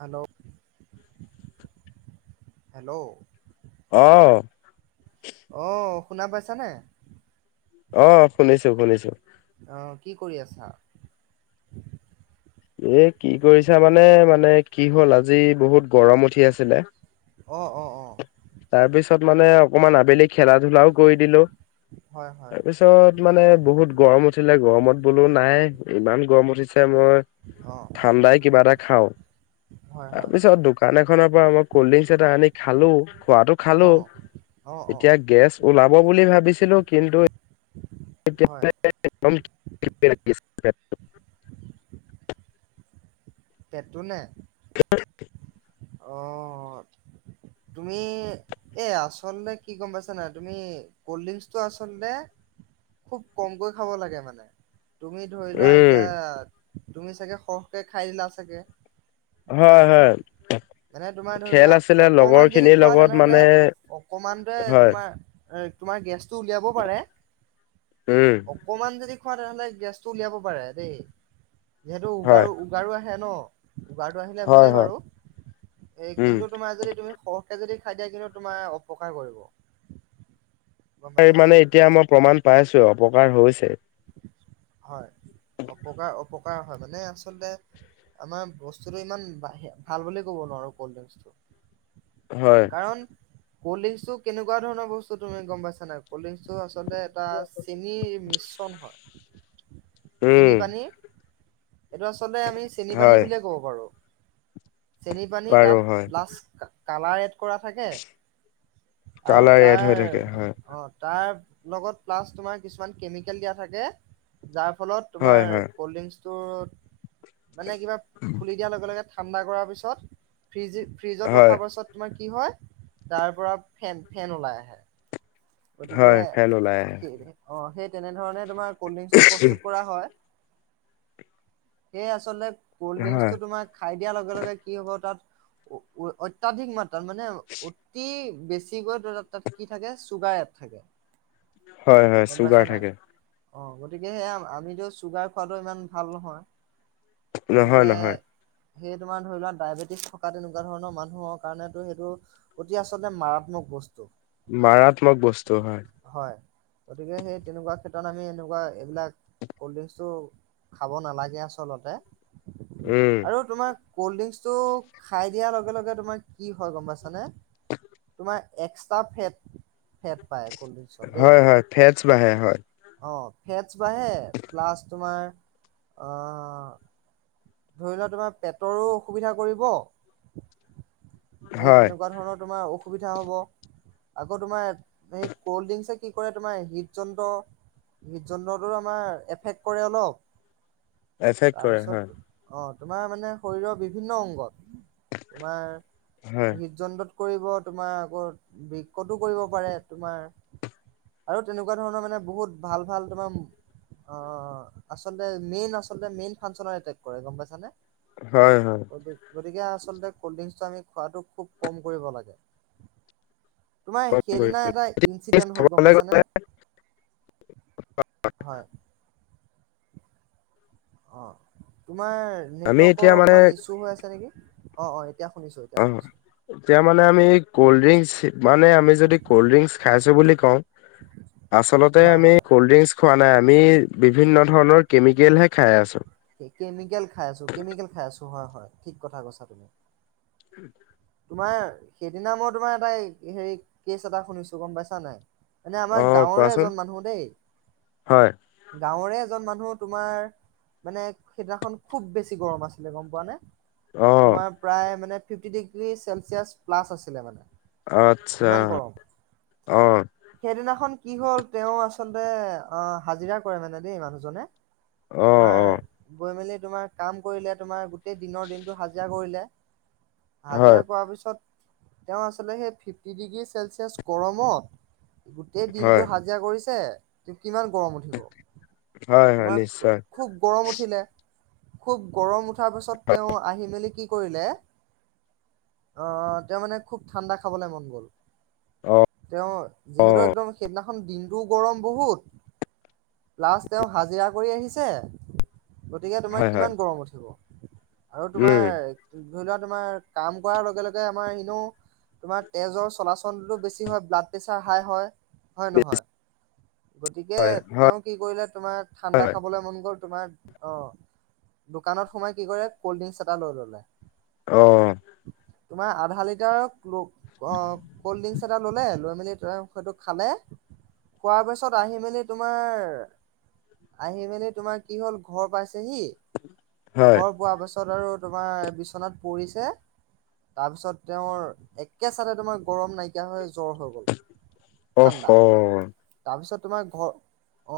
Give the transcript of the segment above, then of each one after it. Hello. [inaudible] Hello অ। অ শুনা পাইছানে? অ শুনিছো শুনিছো। অ কি কৰি আছা? এ কি কৰিছা মানে, মানে কি হ'ল আজি বহুত গৰম উঠি আছিলে। অ অ অ অ। ছত মানে অকমান আবেলি খেলা-ধুলাও কৰি দিলো। হয় হয় তাৰপিছত মানে বহুত গৰম উঠিলে, গৰমত- বোলো নাই ইমান গৰম উঠিছে মো অ ঠাণ্ডাই কিবাটা খাওঁ। হয় হয় তাৰপিছত দোকান এখনৰ পৰা মই কল্ড ড্ৰিংকছ এটা আনি খালো। খোৱাটো খালো, অ অ অ এতিয়া গেছ ওলাব বুলি ভাবিছিলো কিন্তু হয় [unintelligible] পেটটো নে। [unintelligible] অ' তুমি এই আচলতে কি গম পাইছা নাই তুমি কল্ড ড্ৰিংকচটো আচলতে খুব কমকৈ খাব লাগে মানে। তুমি ধৰি লোৱা উম এতিয়া। তুমি চাগে সৰহকে খাই দিলা চাগে। হয় - হয়। মানে তোমাৰ ধৰি লোৱা খেল আছিলে লগৰ অকমান যদি খিনিৰ খোৱা লগত তেনেহলে মানে অকমানটে হয় তোমাৰ এ' তোমাৰ গেছ। টো উলিয়াব পাৰে, উম আকণমন যদি। খোৱা তেনেহ'লে গেছটো উলিয়াব পাৰে দেই। সেইটো হয় উগাৰু উগাৰু আহে। হে ন' উগাৰটো আহিলে হয় ভালেই হয়। বাৰু। এ উম, কিন্তু তোমাৰ যদি তুমি সৰহ। সৰহ কে যদি খায় দিয়া কিন্তু তোমাৰ অপকাৰ কৰিব। গম পাইছা নাই মানে এতিয়া মই প্ৰমাণ পাইছো আও প্ৰমাণ। এবাৰ হৈছে। হয়। অপকাৰ অপকাৰ অহা ত মানে আচলতে আমাৰ বস্তুতটো ইমান ভাল বুলি ক'ব নোৱাৰো কল্ড হয়, ড্ৰিংক্সটো। কাৰণ কল্ড ল্ড্ৰিংক্সটো কেনেকুৱ ধৰণৰ বস্তু তুমি গম পাইছা নাই? কল্ড ল্ড্ৰিংক্স টো আচলতে এটা চেনিৰ মিশ্ৰণ হয়। উম, চেনি পানী এইটো আছ চলতে আমি চেনি পানী হয় বুলিয়ে কব পাৰো। চেনি পানী বাৰু তাত হয়। লাচ কালাৰ এড কৰা থাকে আৰু কালাৰ এড তাৰ হৈ থাকে হয়, অ' তাৰ লগত প্লাচ তোমাৰ কিছুমান কেমিকেল দিয়া থাকে যাৰ। ফলত তোমাৰ হয় হয়, কল্ড ড্ৰিংকছ টোৰত মানে কিবা খুলি দিয়াৰ লগে-লগে ঠাণ্ডা কৰাৰ পিছত ফ্ৰিজ-ফ্ৰিজত হয় ৰখাৰ পাছত তোমাৰ কি হয় তাৰ পৰা ফেন-ফেন ওলাই আহে। গতিকে হয় ফেন ওলাই আহে। সেই অ সেই কেনেধৰণে তোমাৰ কল্ড ড্ৰিংকটো প্ৰস্তুত কৰা হয়। সেই আচলতে। কল্ড হয়, ড্ৰিংকচটো তোমাৰ খাই দিয়াৰ লগে-লগে কি হ'ব তাত। অ-অত্যাধিক মাত্ৰ, তাৰ মানে অতি বেছি গৈ ত-ত তাত কি থাকে? চুগাঁৰ এড থাকে। হয়-হয় গম পাইছা চুগাৰ নাই থাকে। অ' গতিকে সেইয়া আমিতো চুগাৰ খোৱাাতটো ইমান ভাল নহয়। নহয় গতিকে নহয় সেই তোমাৰ ধৰি লোৱা ডায়েবেটিছ থকা তেনেকুৱা ধৰণৰ মানুহৰ কাৰণেতো সেইটো অতি আচলতে মাৰাত্মক বস্তু। মাৰাত্মক বস্তু হয়। হয় গতিকে সেই তেনেকুৱা ক্ষেত্ৰত আমি এনেকুৱা এইবিলাক কল্ ড্ৰিংকচটো খাব নালাগে আচলতে। উম, আৰু তোমাক ক'ল্ড ড্ৰিংকচটো খাই দিয়াৰ লগে লগে তোমাৰ কি হয় গম পাইছানে, তোমাৰ এক্সট্ৰা ফেট ফেট পায় কলড্ৰিংকচত দেই হয় হয় ফেটছ বাঢ়ে হয়, অ', ফেটছ বাঢ়ে প্লাছ তোমাৰ অহ, ধৰি লোৱা তোমাৰ পেটৰো অসুবিধা কৰিব। সেই হয় তেনেকুৱা ধৰণৰ তোমাৰ অখু অসুবিধা হ'ব আকৌ তোমাৰ সেই কল্ড্ৰিংকছে কি কৰে তোমাৰ হৃদ যন্ত্ৰ, হৃদ যন্ত্ৰটোৰ আমাৰ এফেক্ট কৰে অলপ। এফেক কৰে হয়। অঁ তোমাৰ মানে শৰীৰৰ বিভিন্ন অংগত তোমাৰ হয়, হৃদযন্ত্ৰত, কৰিব তোমাৰ, আকৌ বিকতো কৰিব পাৰে তোমাৰ আৰু তেনেকুৱা ধৰণৰ মানে বহুত ভাল, ভাল তোমাৰ অ', আচলতে মেইন আচলতে, মেইন ফানচনৰ এটেক কৰে গম পাইছানে? হয়, হয়। গতিকে আচলতে কল্ড ড্ৰিংকচটো আমি খোৱাটো খুব কম কৰিব লাগে। তোমাৰ কম কৰিব সেইদিনা এটা লাগে। ইনঞ্চিডেন্ট হ'ল গম চাবলৈ পাইছানে? গ'লে হয়। অ'। তোমাৰ আমি এতিয়া নেটৱৰ্কৰ মানে অকণমান ইছু হৈ আছে নেকি? অ', অ', এ অ', এতিয়া মানে আমি কল্ড ড্ৰিংচ মানে, আমি যদি কল্ড ড্ৰিংকচ খাইছোঁ বুলি কওঁ আচলতে হয় আমি হয় ক'ল ড্ৰিংকচ খোৱা নাই, আমি বিভিন্ন ধৰণৰ কেমিকেলহে খাই আছোঁ। কেমিকেল খাই আছোঁ, কেমিকেল খাই আছোঁ হয়, হয় ঠিক কথা কৈছা তুমি। [unintelligible] তোমাৰ সেইদিনা মই তোমাৰ এটা হেৰি কেছ এটা শুনিছোঁ গম পাইছা নাই? মানে আমাৰ অ' গাঁৱৰে কোৱাচোন এজন মানুহ দেই। হয় গাঁৱৰে এজন মানুহ তোমাৰ, মানে সেইদিনাখন খুব বেছি গৰম আছিলে গম পোৱা নে। অ' তোমাৰ প্ৰায় মানে [unintelligible] গ্ৰী চেলছিয়াছ প্লাছ আছিলে মানে। আচ্ছা, ইমান গৰম। অ'। সেইদিনাখন কি হ'ল তেওঁ আচলতে অ', হাজিৰা কৰে মানে দেই মানুহজনে। অ' তোমাৰ, অ' গৈ মেলি তোমাৰ কাম কৰিলে তোমাৰ গোটেই দিনৰ দিনটো হাজিৰা কৰিলে। হাজিৰা হয় কৰাৰ পিছত তেওঁ আচলতে সেই ফিফটি ডিগ্ৰী চেলছিয়াছ গৰমত গোটেই হয় দিনটো হাজিৰা কৰিছে কিমান গৰম উঠিব, হয় হয় তোমাৰ নিশ্চয় খুব গৰম উঠিলে খুব গৰম উ উঠাৰ পাছত তেওঁ আহি মেলি কি কৰিলে অ', তেওঁৰ মানে খুব ঠাণ্ডা খাবলে মন গ'ল। অ' তেওঁ যিহেতু অ' একদম সেইদিনা খন দিনটোও গৰম বহুত, ল্লাষ্ট তেওঁ হাজিৰা কৰি আহিছে গতিকে তোমাৰ হয় হয় কিমান গৰম উঠিব। আৰু তোমাৰ উম ধৰি লোৱা তোমাৰ কাম কৰাৰ লগে লগে আমাৰ এনেও তোমাৰ তেজৰ চলাচলটোতো বেছি হয় ব্লাড প্ৰেছাৰ হাই হয়। হয় নহয়। গতিকে হয় হয় তেওঁ কি কৰিলে তোমাৰ ঠাণ্ডা হয় খাবলৈ মন গ'ল। তোমাৰ অ', দোকানত সোমাই কি কৰে কলড্ৰিংকছ এটা লৈ ল'লে। অ'। তোমাৰ আধা লিটাৰৰ অ' কল্ড ড্ৰিংকছ এটা ল'লে [unintelligible] খালে, খোৱাৰ পিছত আহি মেলি তোমাৰ, আহি মেলি তোমাৰ কি হ'ল ঘৰ পাইছে সি, হয় ঘৰ পোৱা পা ত আৰু তোমাৰ বিচনাত পৰিছে। তাৰপিছত তেওঁৰ একে চাতে তোমাৰ গৰম নাইকিয়া হৈ জ্বৰ হৈ গ'ল অ হ। ঠাণ্ডা তাৰপিছত তোমাৰ ঘৰ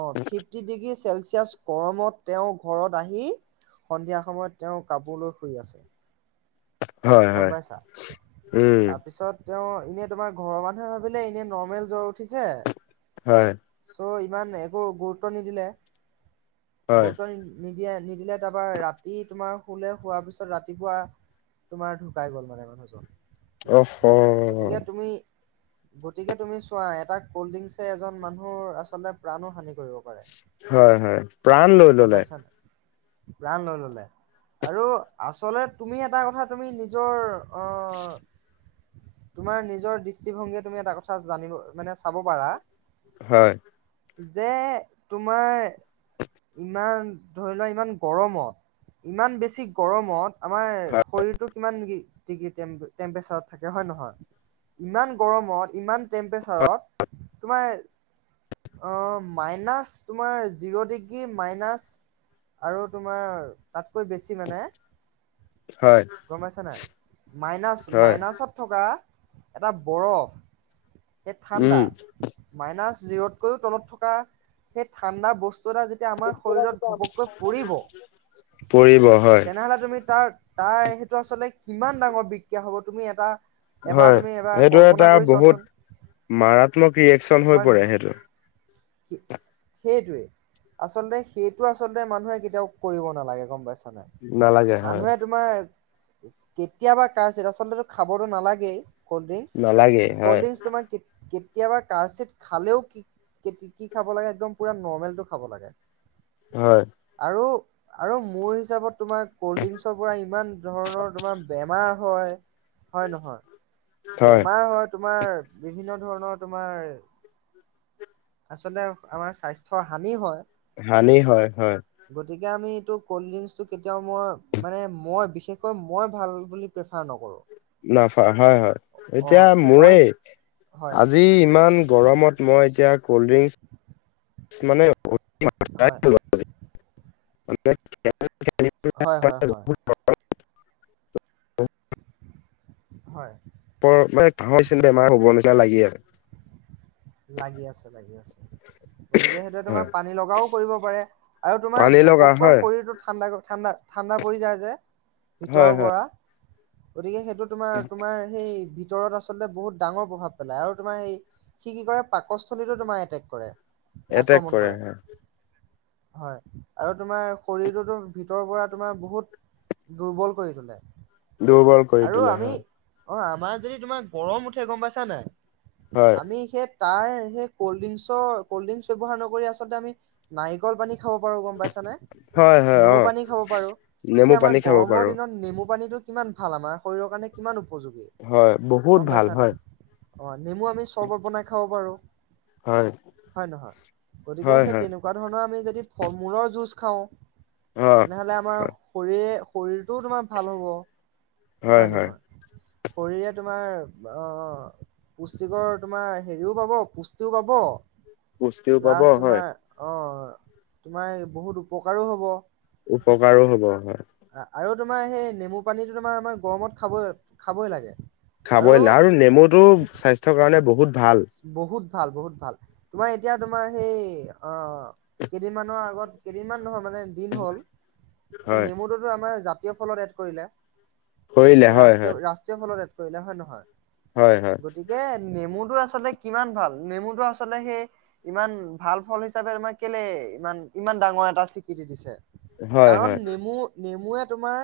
অ ফিফটি ডিগ্ৰী চেল গৰমত তেওঁৰ ঘৰত আহি সন্ধিয়া সময়ত তেওঁ কাপোৰলৈ শুই আছে। হয় গম হয়। পাইছা। উম। তাৰপিছত তেওঁ এনে তোমাৰ ঘৰৰ মানুহে ভাবিলে এনে নৰ্মেল জ্বৰ উঠ উঠিছে হয় চ' ইমান একো গুৰুত্ব নিদিলে। হয় গুৰুত্ব নি নি দিয়ে। নিদিলে তাৰপৰা ৰাতি তোমাৰ শুলে শোৱাৰ পিছত ৰাতিপুৱা তোমাৰ ঢুকাই গ'ল মানে মানুহজন। অহ হ। গতিকে তুমি গতিকে তুমি চোৱা এটা কল্ড ড্ৰিংচে এজন মানুহৰ আচলতে প্ৰাণো হানি কৰে হয় হয়, প্ৰাণ লৈ গম ললে। পাইছা। প্ৰাণ লৈ ল'লে আৰু আচলতে তুমি এটা কথা তুমি নিজৰ অ [inaudible] তোমাৰ নিজৰ দৃষ্টিভংগীয়ে তুমি এটা কথা জানিব মানে চাব পাৰা। হয়। যে তোমাৰ ইমান, ধৰি লোৱা ইমান গৰমত, ইমান বেছি গৰমত আমাৰ হয় শৰীৰ কিমান ডিগ্ৰী তেম্পেচাৰ হৈ থাকে হয় নহয় ইমান গৰমত ইমান তেম্পেচাৰ তোমাৰ মাইনাছ তোমাৰ জিৰ' ডিগ্ৰী মাইনাছ তোাৰ তাতকৈ বেছি মানে হয় গম পইচা নাই? মাইনাছ, হয় মাইনাছত থকা। এটা বৰফ। এ ঠাণ্ডা, উম মাইনাছ জিৰতকৈও তলত থকা সেই ঠাণ্ডা বস্তু বস্তু এটা যেতিয়া আমাৰ শৰীৰত ঘপককৈ পৰিব, পৰিব হয় তেনেহলে তুমি তাৰ তাই টো আচলতে কিমান ডাঙৰ বিক্ৰিয়া হ'ব তুমি এটা এবাৰ হয় তুমি এবাৰ সেইটো কল্পনা এটা কৰি বহুত চোৱাচোন মাৰাত্মক ৰিয়েকচন হৈ হয় পৰে নহয় সেইটো। সেইটোৱে আচলতে সেইটো আচলতে মানুহে কেতিয়াও কৰিব নালাগে, গম পাইছে? নালাগে হয় মানুহে তোমাৰ কেতিয়াবা কাতচিত আচলতে খাবতো নালাগেই। ক'ল্ড ড্ৰিংচ, নালাগে ক'ল্ড হয় ড্ৰিংচ তোমাৰ ক কেতিয়াবা কাৎচিৎ খালেও, কি কি খাব লাগে, একদম পোৰা নৰ্মেলটো খাব লাগে। হয় আৰু আৰু মোৰ হিচাপত তোমাৰ কল্ড ড্ৰিংকচৰ পৰা ইমান ধৰণৰ তোমাৰ বেমাৰ হয়। হয়-নহয়। বেমাৰ হয় তোমাৰ তোমাৰ বিভিন্ন ধৰণৰ তোমাৰ আচলতে আমাৰ স্বাস্থ্যৰ হানি হয়। হানি হয়, হয়। তিকে আমি এইটো ক'ল্ড ড্ৰিংকচটো কেতিয়াও মই মানে, মই বিশেষকৈ মই ভাল বুলি প্ৰেফাৰ নকৰোঁ। [unintelligible] হয়, হয় অ এতিয়া কি অইন মোৰেই! হয় আজি ইমান গৰমত মই এতিয়া ক'ল্ড-ড্ৰিংকচ মানে হয়। [inaudible] হয় হয় হয় [inaudible] [inaudible] হয়। [unintelligible] বেমাৰ হ'ব নিচিনা লাগিয়ে আছে। লাগি আছে, লাগি আছে। গতিকে, সেইটোৱে তোমাৰ হয় পানী লগাও কৰিব পাৰে আৰু তোমাৰ পানী লগা ঘপককৈ হয় শৰীৰটো ঠাণ্ডা ক ঠাণ্ডা ঠাণ্ডা পৰি যায় যে ভিতৰৰ হয় হয় পৰা। গতিকে সেই তো তোমাৰ তোমাৰ সেই ভিতৰত আচলতে বহুত ডাঙৰ প্ৰভাৱ পেলায়, আৰু তোমাৰ এই সি কি কৰে পাকস্থলীতো তোমাৰ এটেক কৰে। এটেক কৰে হয়। হয় আৰু তোমাৰ শৰীৰটোতো ভিতৰৰ পৰা তোমাৰ বহুত দুৰ্বল কৰি তোলে। দুৰ্বল কৰি আৰু তোলে আমি হয়। অ', আমাৰ যদি তোমাৰ গৰম উঠে গম পাইছা নাই হয় আমি তাৰ সেই কল্ড ড্ৰিংকছৰ কল্ড ড্ৰিংকছ ব্যৱহাৰ নকৰি আচলতে আমি নাৰিকল পানী খাব পাৰো গম পাইছা নে হয় হয় নেমু অ পানী খাব পাৰো নেমু এতিয়া আমাৰ পানী খাব গৰমৰ পাৰো দিনত নেমু পানীটো কিমান ভাল আমাৰ শৰীৰৰ কাৰণে কিমান উপযোগী হয় বহুত গম ভাল পাইছা নাই। হয়। অ নেমু আমি চৰ্বত বনাই খাব পাৰোঁ হয় হয় নহয় গতিকে হয় সেই হয় তেনেকুৱা ধৰণৰ আমি ফল মূলৰ জোছ খাওঁ অ তেনেহলে আমাৰ হয় শৰীৰে শৰীৰটোও তোমাৰ ভাল হ'ব হয় নহয় শৰীৰে তোমাৰ অ, পুষ্টিকৰ তোমাৰ হেৰিও পাব পুষ্টিও পাব পুষ্টিও পাব প্লাছ হয় তোমাৰ অ, তোমাৰ বহুত উপকাৰো হ'ব। উপকাৰো হ'ব হয়, আৰু তোমাৰ সেই নেমু পানীটোতো তোমাৰ আমাৰ গৰমত খাব-খাবই লাগে। খাবই লা আৰু নেমুটো স্বাস্থ্যৰ কাৰণে ব বহুত ভাল বহুত ভাল, তোমাৰ এতিয়া তোমাৰ সেই, অ, কেইদিনমানৰ আগত কেইদিনমান নহয়। মানে দিন হ'ল, হয় নেমুটোতো আমাৰ জা জাতীয় ফলত এড কৰিলে। কৰিলে হয় হয় ৰাষ্ট্ৰীয়-ৰাষ্ট্ৰীয় ফলত এ কৰিলা হয় নহয়? হয় হয় গতিকে নেমু আচলতে কিমান ভাল নেমুটো আচলে সেই ইমান ভাল ফল হিচাপে তমাক কেলে, ইমান-ইমান ডাঙৰ এটা স্বীকৃতি দিছে। হয় কাৰণ হয় নেমু-নেমু মোয়ে তোমাৰ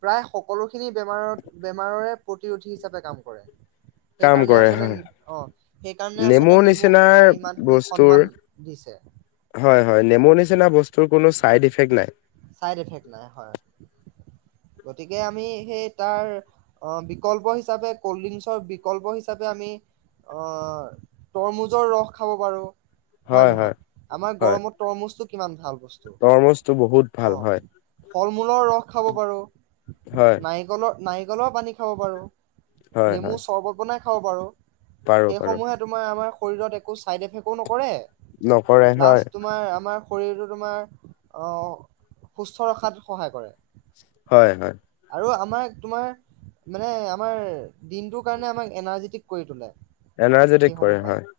প্ৰায় সকলোখিনি বেমাৰৰ বেমাৰৰে প্ৰতিৰোধী হিচাপে কাম কৰে কাম সেইকাৰণে কৰে আচলে হয় অ সেইকাৰণে আচলতে নেমুৰ নেমুক তোমাৰ নিচিনাৰ ইমানখিনি বস্তৰ সন্মান দিছে হয় হয় নেমু নিচিনা বস্তুৰ কোনো চাইড ইফেক্ট চাইড এফেক্ট হয় নাই গতিকে আমি সেই তাৰ অ বিকল্প হিচাপে কল্ড ড্ৰিংকছৰ বিকল্প হিচাপে আমি অ তৰমুজৰ ৰস খাব পাৰোঁ হয় নহয় আমাৰ হয় গৰমত তৰমুজটো কিমান ভাল বস্তু তৰমুজটো বহুত ভাল অঁ হয় ফল মূলৰ ৰস খাব পাৰোঁ হয় নাৰিকলৰ নাৰিকলৰ পানী খাব পাৰো হয় নেমু হয় চৰবত বনাই খাব পাৰো পাৰো সেই পাৰো সমূহে তোমাৰ আমাৰ। শৰীৰত একো চাইড এফেকো নক কৰে নকৰে প্লাছ হয় তোমাৰ আমাৰ শৰীৰটো তোমাৰ অ সুস্থ ৰখাত সহায় কৰে। হয় হয়। আৰু আমাক তোমাৰ মানে আমাৰ দিনটোৰ কাৰণে আমাক এনাৰ্জেটিক কৰি তোলে। এনাৰ্জেটিক সেইসমূহ কৰে পানী হয়।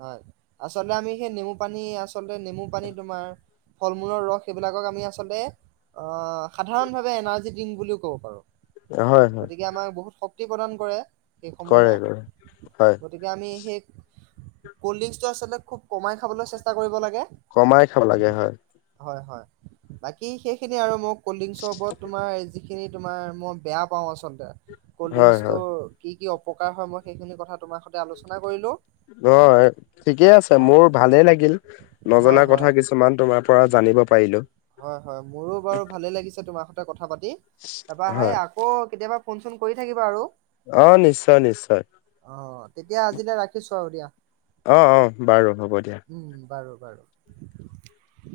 হয় আচলতে আমি সেই নেমু পানী আচলতে নেমু পানী তোমাৰ ফল মূলৰ ৰস সেইবিলাকক আমি আচলতে সাধাৰণভাৱে এনাৰ্জি ড্ৰিংক বুলিও ক'ব পাৰো। হয় হয় গতিকে আমাৰ বহুত শ ক্তি প্ৰদান কৰে কৰে সেইসমূহে। কৰে হয় গতিকে আমি সেই কল্ড্ৰিংকচটো আচলতে খুব কমাই খাবলৈ চেষ্টা কৰিব লাগে। কমাই খাব লাগে হয়। হয় হয় বাকী সেইখিনি আৰু মোক কল্ড্ৰিংকৰ ওপৰত তোমাৰ যিখিনি তোমাৰ মই বেয়া পাওঁ আচলতে। হয় হয় কল্ড্ৰিংকটো কি কি অ পকাৰ হয় মই সেইখিনি কথা তোমাৰ সতে আলোচনা কৰিলোঁ। অ ঠিকেই আছে মোৰ ভালে লাগিল হয় নজনা হয় কথা কিছুমান তোমাৰ পৰা জানিব পাৰিলোঁ। হয় হয় মোৰো বাৰু ভালে লাগিছে ত তোমাৰহতে কথা। কথা পাতি তাৰপা সেই হয় আকৌ কেতিয়াবা। ফোন চোন কৰি থাকিবা আৰু আহ নিশ্চয় নিশ্চয় অ তেতিয়া আজিলৈ ৰাখিছো আৰু দিয়া আহ আহ বাৰু হব দিয়া। উম বাৰু বাৰু। [unintelligible]